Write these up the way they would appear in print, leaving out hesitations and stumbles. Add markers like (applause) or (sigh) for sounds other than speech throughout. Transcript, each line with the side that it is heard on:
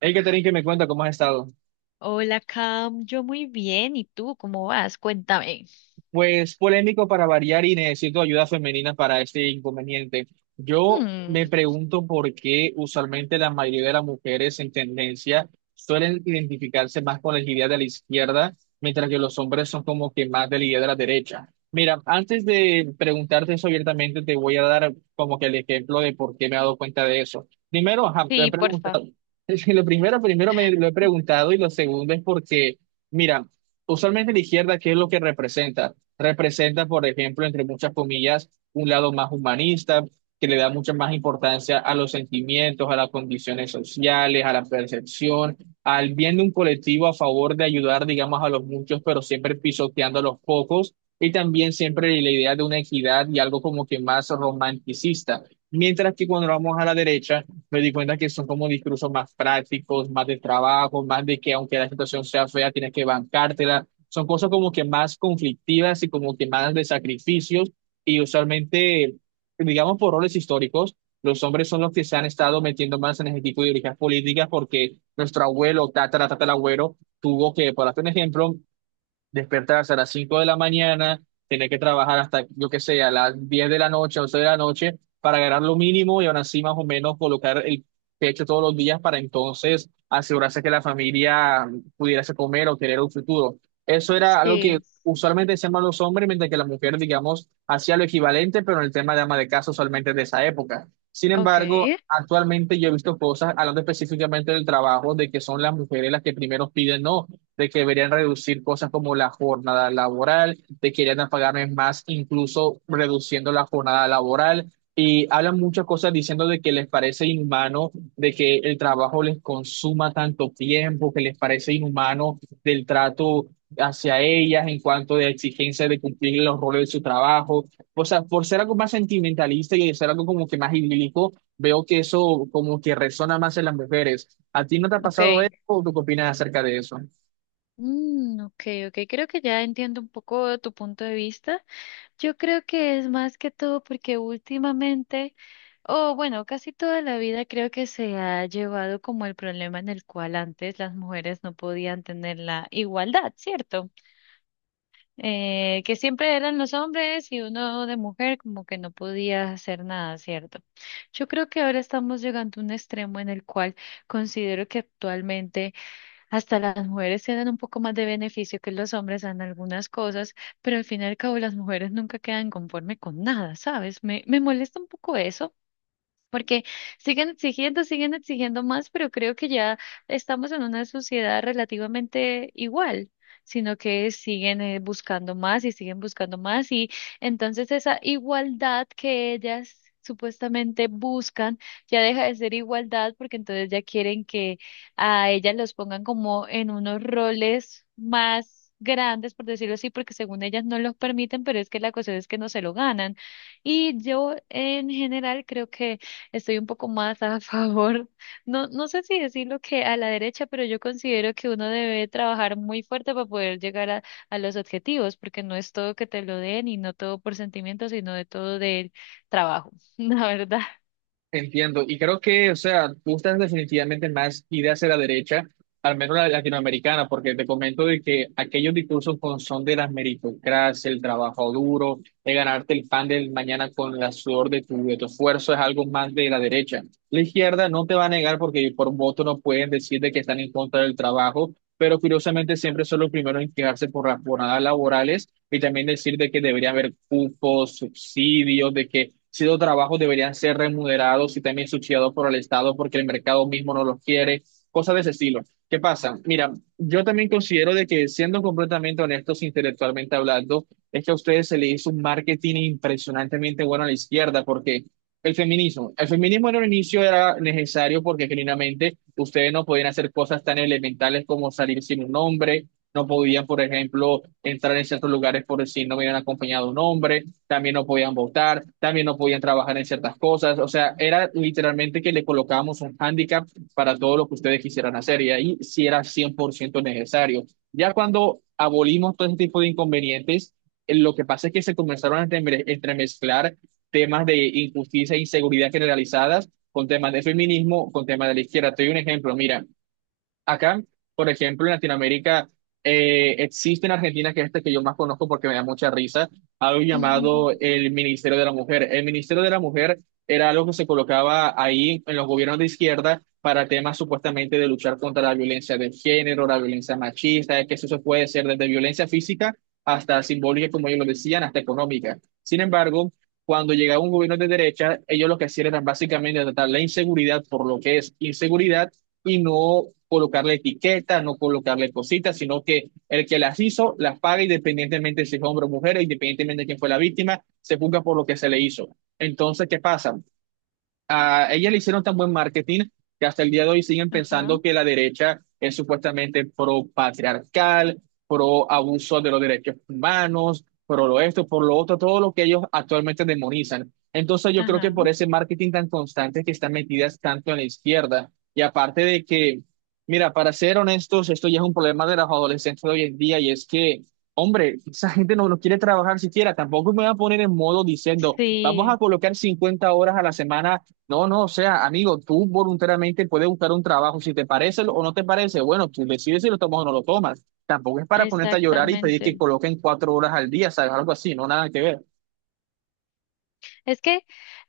right: Hey, Catherine, que me cuenta cómo has estado.
left: Hola, Cam. Yo muy bien. ¿Y tú cómo vas? Cuéntame.
right: Pues polémico para variar y necesito ayuda femenina para este inconveniente. Yo me
left: Mm,
right: pregunto por qué usualmente la mayoría de las mujeres en tendencia suelen identificarse más con la idea de la izquierda, mientras que los hombres son como que más de la idea de la derecha. Mira, antes de preguntarte eso abiertamente, te voy a dar como que el ejemplo de por qué me he dado cuenta de eso. Primero, ajá, me he
left: sí, porfa.
right: preguntado, (laughs) es que lo primero, primero me lo he preguntado y lo segundo es porque, mira, usualmente la izquierda, ¿qué es lo que representa? Representa, por ejemplo, entre muchas comillas, un lado más humanista, que le da mucha más importancia a los sentimientos, a las condiciones sociales, a la percepción, al bien de un colectivo a favor de ayudar, digamos, a los muchos, pero siempre pisoteando a los pocos, y también siempre la idea de una equidad y algo como que más romanticista. Mientras que cuando vamos a la derecha, me di cuenta que son como discursos más prácticos, más de trabajo, más de que aunque la situación sea fea, tienes que bancártela. Son cosas como que más conflictivas y como que más de sacrificios y usualmente, digamos, por roles históricos, los hombres son los que se han estado metiendo más en ese tipo de ideologías políticas porque nuestro abuelo, tatara, tatarabuelo, tuvo que, por hacer un ejemplo, despertarse a las 5 de la mañana, tener que trabajar hasta, yo qué sé, a las 10 de la noche, 11 de la noche, para ganar lo mínimo y aún así más o menos colocar el pecho todos los días para entonces asegurarse que la familia pudiese comer o tener un futuro. Eso era algo que
left: Sí.
right: usualmente hacían los hombres, mientras que la mujer, digamos, hacía lo equivalente, pero en el tema de ama de casa usualmente de esa época. Sin
left: Ok,
right: embargo, actualmente yo he visto cosas, hablando específicamente del trabajo, de que son las mujeres las que primero piden, no, de que deberían reducir cosas como la jornada laboral, de que deberían pagarme más, incluso reduciendo la jornada laboral. Y hablan muchas cosas diciendo de que les parece inhumano, de que el trabajo les consuma tanto tiempo, que les parece inhumano del trato hacia ellas en cuanto de exigencia de cumplir los roles de su trabajo. O sea, por ser algo más sentimentalista y ser algo como que más idílico, veo que eso como que resona más en las mujeres. ¿A ti no te ha
left: ok.
right: pasado eso o tú qué opinas acerca de eso?
left: Mm, ok, ok. Creo que ya entiendo un poco tu punto de vista. Yo creo que es más que todo porque últimamente, o bueno, casi toda la vida creo que se ha llevado como el problema en el cual antes las mujeres no podían tener la igualdad, ¿cierto? Que siempre eran los hombres y uno de mujer como que no podía hacer nada, ¿cierto? Yo creo que ahora estamos llegando a un extremo en el cual considero que actualmente hasta las mujeres tienen un poco más de beneficio que los hombres en algunas cosas, pero al fin y al cabo las mujeres nunca quedan conforme con nada, ¿sabes? Me molesta un poco eso. Porque siguen exigiendo más, pero creo que ya estamos en una sociedad relativamente igual, sino que siguen buscando más y siguen buscando más. Y entonces esa igualdad que ellas supuestamente buscan ya deja de ser igualdad porque entonces ya quieren que a ellas los pongan como en unos roles más grandes, por decirlo así, porque según ellas no los permiten, pero es que la cuestión es que no se lo ganan. Y yo en general creo que estoy un poco más a (laughs) favor, no, no sé si decirlo que a la derecha, pero yo considero que uno debe trabajar muy fuerte para poder llegar a los objetivos, porque no es todo que te lo den y no todo por sentimiento, sino de todo del trabajo, (laughs) la verdad.
right: Entiendo, y creo que, o sea, gustan definitivamente más ir hacia la derecha, al menos la latinoamericana, porque te comento de que aquellos discursos con son de las meritocracia, el trabajo duro, de ganarte el pan del mañana con el sudor de tu esfuerzo, es algo más de la derecha. La izquierda no te va a negar porque por voto no pueden decir de que están en contra del trabajo, pero curiosamente siempre son los primeros en quejarse por las jornadas laborales y también decir de que debería haber cupos, subsidios, de que ciertos trabajos deberían ser remunerados y también subsidiados por el Estado porque el mercado mismo no los quiere, cosas de ese estilo. ¿Qué pasa? Mira, yo también considero de que siendo completamente honestos e intelectualmente hablando, es que a ustedes se le hizo un marketing impresionantemente bueno a la izquierda porque... El feminismo. El feminismo en un inicio era necesario porque genuinamente ustedes no podían hacer cosas tan elementales como salir sin un nombre, no podían, por ejemplo, entrar en ciertos lugares por si no hubieran acompañado un hombre, también no podían votar, también no podían trabajar en ciertas cosas. O sea, era literalmente que le colocábamos un hándicap para todo lo que ustedes quisieran hacer y ahí sí era 100% necesario. Ya cuando abolimos todo ese tipo de inconvenientes, lo que pasa es que se comenzaron a entremezclar temas de injusticia e inseguridad generalizadas con temas de feminismo, con temas de la izquierda. Te doy un ejemplo, mira, acá, por ejemplo, en Latinoamérica, existe en Argentina, que es este que yo más conozco porque me da mucha risa, algo
left: Ujú.
right: llamado el Ministerio de la Mujer. El Ministerio de la Mujer era algo que se colocaba ahí en los gobiernos de izquierda para temas supuestamente de luchar contra la violencia de género, la violencia machista, que eso se puede ser desde violencia física hasta simbólica, como ellos lo decían, hasta económica. Sin embargo, cuando llegaba un gobierno de derecha, ellos lo que hacían era básicamente tratar la inseguridad por lo que es inseguridad y no colocarle etiquetas, no colocarle cositas, sino que el que las hizo las paga independientemente si es hombre o mujer, e independientemente de quién fue la víctima, se juzga por lo que se le hizo. Entonces, ¿qué pasa? A ella le hicieron tan buen marketing que hasta el día de hoy siguen
left: Ajá,
right: pensando que la derecha es supuestamente pro patriarcal, pro abuso de los derechos humanos, pro lo esto, por lo otro, todo lo que ellos actualmente demonizan. Entonces yo creo que
left: ajá.
right: por ese marketing tan constante que están metidas tanto en la izquierda y aparte de que, mira, para ser honestos, esto ya es un problema de los adolescentes de hoy en día y es que... Hombre, esa gente no, no quiere trabajar siquiera. Tampoco me va a poner en modo diciendo, vamos a
left: Sí,
right: colocar 50 horas a la semana. No, no, o sea, amigo, tú voluntariamente puedes buscar un trabajo, si te parece o no te parece, bueno, tú decides si lo tomas o no lo tomas. Tampoco es para ponerte a llorar y pedir que
left: exactamente.
right: coloquen 4 horas al día, ¿sabes? Algo así, no nada que ver.
left: Es que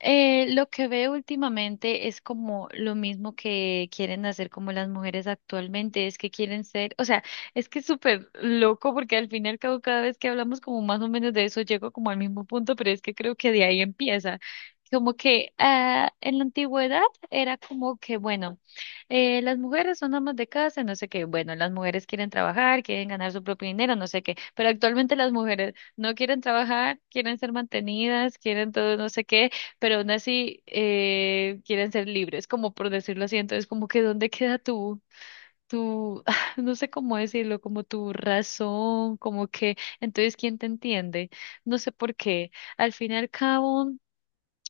left: Lo que veo últimamente es como lo mismo que quieren hacer como las mujeres actualmente, es que quieren ser, o sea, es que es súper loco porque al fin y al cabo cada vez que hablamos como más o menos de eso llego como al mismo punto, pero es que creo que de ahí empieza. Como que en la antigüedad era como que, bueno, las mujeres son amas de casa, no sé qué. Bueno, las mujeres quieren trabajar, quieren ganar su propio dinero, no sé qué. Pero actualmente las mujeres no quieren trabajar, quieren ser mantenidas, quieren todo, no sé qué, pero aún así quieren ser libres, como por decirlo así. Entonces, como que ¿dónde queda tu, tu, (laughs) no sé cómo decirlo, como tu razón, como que, entonces, ¿quién te entiende? No sé por qué. Al fin y al cabo.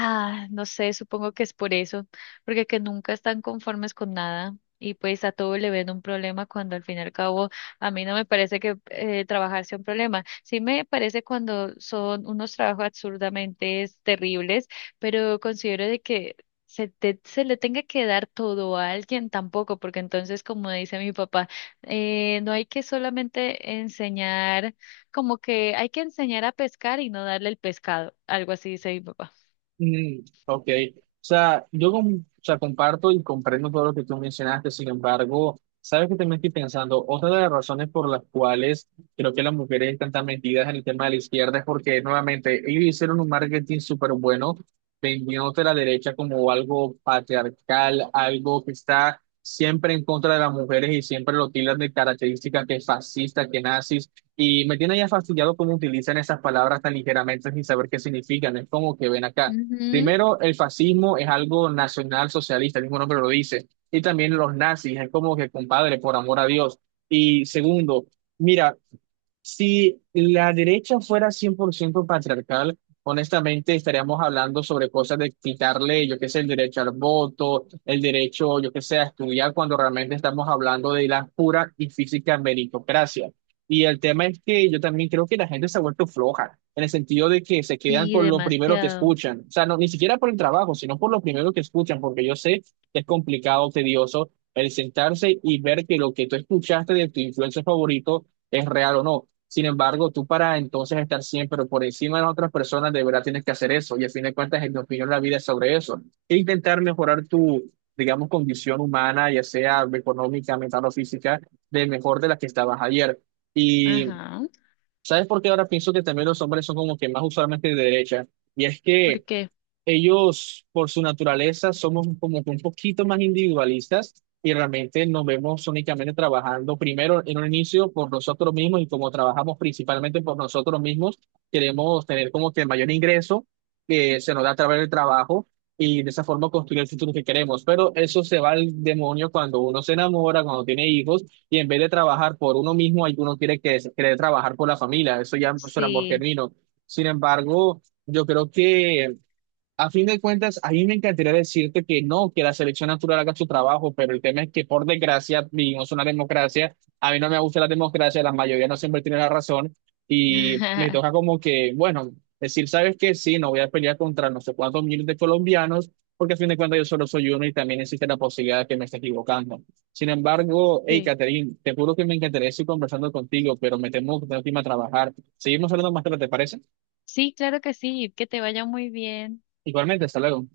left: Ah, no sé, supongo que es por eso, porque que nunca están conformes con nada y pues a todo le ven un problema cuando al fin y al cabo a mí no me parece que trabajar sea un problema. Sí me parece cuando son unos trabajos absurdamente terribles, pero considero de que se le tenga que dar todo a alguien tampoco, porque entonces, como dice mi papá, no hay que solamente enseñar, como que hay que enseñar a pescar y no darle el pescado, algo así dice mi papá.
right: Mm, ok, o sea, o sea, comparto y comprendo todo lo que tú mencionaste, sin embargo, sabes que también estoy pensando, otra de las razones por las cuales creo que las mujeres están tan metidas en el tema de la izquierda es porque nuevamente ellos hicieron un marketing súper bueno, vendiéndote la derecha como algo patriarcal, algo que está siempre en contra de las mujeres y siempre lo tildan de características que es fascista, que nazis. Y me tiene ya fastidiado cómo utilizan esas palabras tan ligeramente sin saber qué significan. Es como que ven acá.
left: Ujú,
right: Primero, el fascismo es algo nacional socialista, el mismo nombre lo dice, y también los nazis, es como que compadre, por amor a Dios. Y segundo, mira, si la derecha fuera 100% patriarcal, honestamente estaríamos hablando sobre cosas de quitarle, yo qué sé, el derecho al voto, el derecho, yo qué sé, a estudiar, cuando realmente estamos hablando de la pura y física meritocracia. Y el tema es que yo también creo que la gente se ha vuelto floja, en el sentido de que se quedan
left: sí,
right: con lo primero que
left: demasiado.
right: escuchan. O sea, no, ni siquiera por el trabajo, sino por lo primero que escuchan, porque yo sé que es complicado, tedioso el sentarse y ver que lo que tú escuchaste de tu influencer favorito es real o no. Sin embargo, tú para entonces estar siempre por encima de las otras personas, de verdad tienes que hacer eso. Y a fin de cuentas, en mi opinión, la vida es sobre eso. E intentar mejorar tu, digamos, condición humana, ya sea económica, mental o física, de mejor de la que estabas ayer. Y
left: Ajá.
right: ¿sabes por qué ahora pienso que también los hombres son como que más usualmente de derecha? Y es que
left: Porque
right: ellos, por su naturaleza, somos como que un poquito más individualistas y realmente nos vemos únicamente trabajando primero en un inicio por nosotros mismos y como trabajamos principalmente por nosotros mismos, queremos tener como que el mayor ingreso que se nos da a través del trabajo y de esa forma construir el futuro que queremos. Pero eso se va al demonio cuando uno se enamora, cuando tiene hijos y en vez de trabajar por uno mismo, uno quiere trabajar por la familia. Eso ya no es un amor
left: sí.
right: genuino. Sin embargo, yo creo que a fin de cuentas, a mí me encantaría decirte que no, que la selección natural haga su trabajo, pero el tema es que por desgracia vivimos una democracia. A mí no me gusta la democracia, la mayoría no siempre tiene la razón y me toca
left: (laughs)
right: como que, bueno, decir, ¿sabes qué? Sí, no voy a pelear contra no sé cuántos miles de colombianos, porque a fin de cuentas yo solo soy uno y también existe la posibilidad de que me esté equivocando. Sin embargo, hey,
left: Sí.
right: Catherine, te juro que me encantaría seguir conversando contigo, pero me temo que tengo que irme a trabajar. Seguimos hablando más tarde, ¿te parece?
left: Sí, claro que sí. Que te vaya muy bien.
right: Igualmente, hasta luego.